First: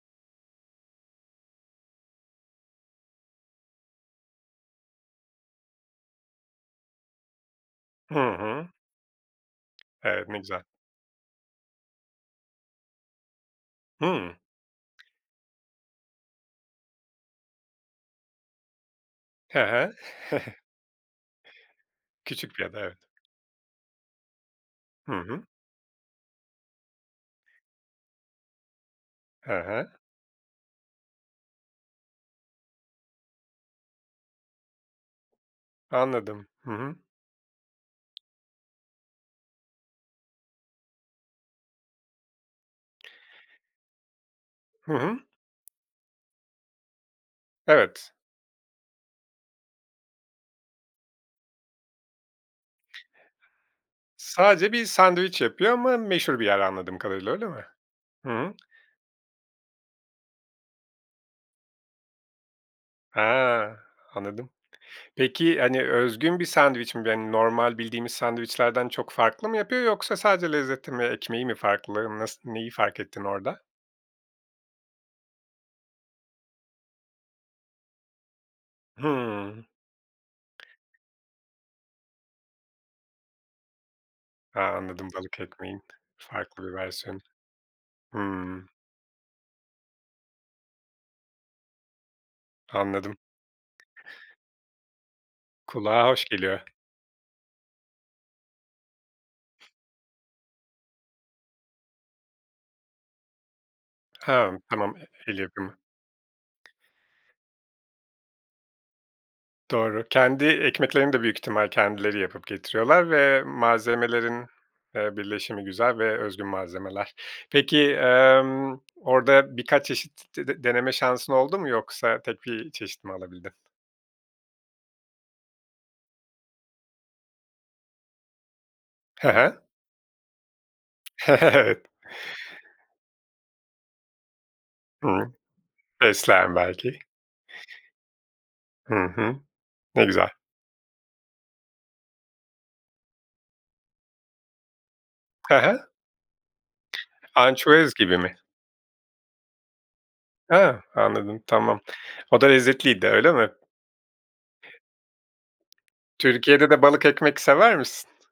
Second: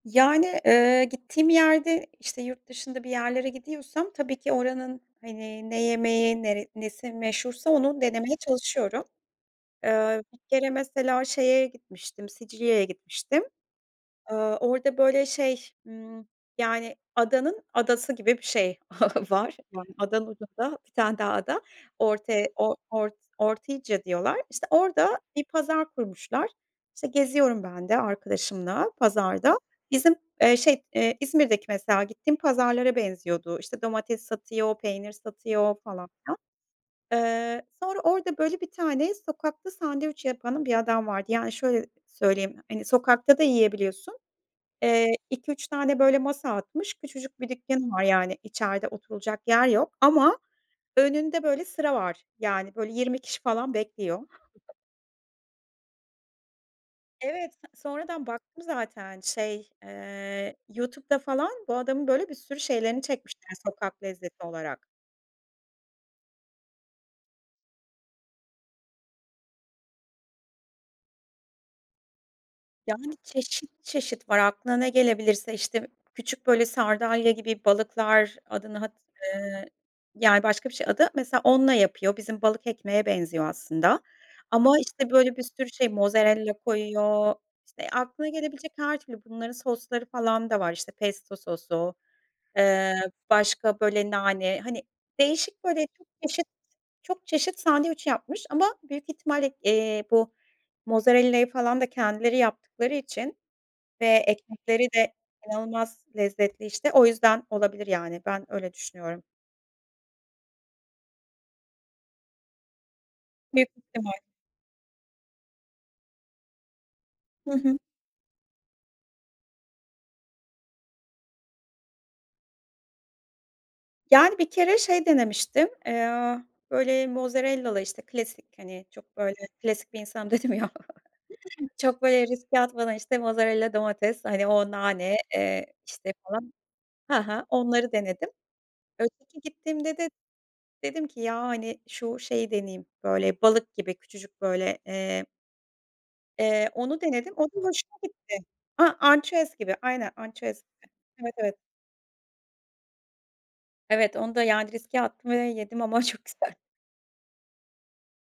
Yani, eee, gittiğim yerde, işte, yurt dışında bir yerlere gidiyorsam tabii ki oranın, hani, ne yemeği, nere nesi meşhursa onu Hı denemeye hı. çalışıyorum. Iıı, Evet, bir ne güzel. kere mesela şeye gitmiştim, Sicilya'ya gitmiştim. Hımm. Aaa, orada, böyle, şey, ımm, yani, adanın adası gibi bir şey var. He he. [unintelligible] adanın ucunda 1 tane daha ada. Orte Küçük bir O ada, evet. Ort Ortygia diyorlar. İşte, Hı orada hı. bir pazar kurmuşlar. İşte, geziyorum ben de arkadaşımla He pazarda. he. Bizim, eee, şey, eee, İzmir'deki mesela gittiğim pazarlara benziyordu. İşte, domates satıyor, peynir satıyor falan filan. Anladım. Hı hı. Eee, sonra orada, böyle, bir tane sokakta sandviç yapanı bir adam vardı. Yani şöyle söyleyeyim, hani, sokakta da yiyebiliyorsun. Hı Eee, hı. 2-3 tane, böyle, masa atmış, küçücük bir dükkânı var Evet. yani içeride oturulacak yer yok ama önünde böyle sıra var. Yani, böyle, 20 kişi falan bekliyor. Sadece bir sandviç yapıyor ama meşhur bir yer anladığım kadarıyla, öyle Evet, mi? sonradan Hı hı. baktım zaten şey, eee, YouTube'da falan bu adamın, böyle, bir sürü şeylerini çekmişler Ha! sokak lezzeti Anladım. olarak. Peki, hani, özgün bir sandviç mi? Ve hani normal bildiğimiz sandviçlerden çok farklı mı yapıyor yoksa sadece lezzeti mi, ekmeği mi farklı? Nas neyi fark Yani, ettin orada? çeşit çeşit var. Aklına ne gelebilirse, işte, küçük, böyle, sardalya gibi balıklar, adını hat, eee, Hımm. yani başka bir şey adı. Mesela onunla yapıyor, bizim balık ekmeğe benziyor aslında. A, Ama, anladım. işte, böyle Balık bir sürü ekmeğin şey, mozerella farklı bir versiyonu. koyuyor, işte, aklına Hımm. gelebilecek her türlü bunların sosları falan da var. İşte, pesto sosu, eee, Anladım. başka, böyle, nane, hani, değişik böyle çok Kulağa hoş çeşit geliyor. çok çeşit sandviç yapmış ama büyük ihtimalle, eee, bu mozerellayı falan da kendileri yaptıkları için ve Hımm, ekmekleri tamam. de E el yapımı. inanılmaz lezzetli, işte o yüzden olabilir yani ben öyle düşünüyorum. Doğru, kendi ekmeklerini de büyük ihtimal kendileri yapıp getiriyorlar ve Büyük ihtimal. malzemelerin, eee, birleşimi güzel ve özgün malzemeler. Hı hı. Peki, emm, orada birkaç çeşit t d deneme şansın oldu mu yoksa tek bir çeşit mi alabildin? Yani, bir kere şey denemiştim, eee, böyle mozerellalı, işte, klasik hani çok He böyle he. klasik bir insanım dedim ya. [unintelligible] Evet. Çok böyle riske atmadan, işte, mozerella, domates, hani, o Hı nane, hı. eee, işte falan Fesleğen belki. Ha ha, onları denedim. Hı hı. Öteki gittiğimde Ne de güzel. dedim ki: "Ya, hani, şu şeyi deneyeyim, böyle balık gibi küçücük böyle eee" Hı hı. Eee, onu denedim, o da Ançüez hoşuma gibi mi? gitti. Ha, ançüez gibi. Aynen, ançüez A! gibi. Evet, Anladım, evet. tamam. O da lezzetliydi, öyle mi? Evet, onu da yani riske attım ve yedim ama çok güzel. Türkiye'de de balık ekmek sever misin?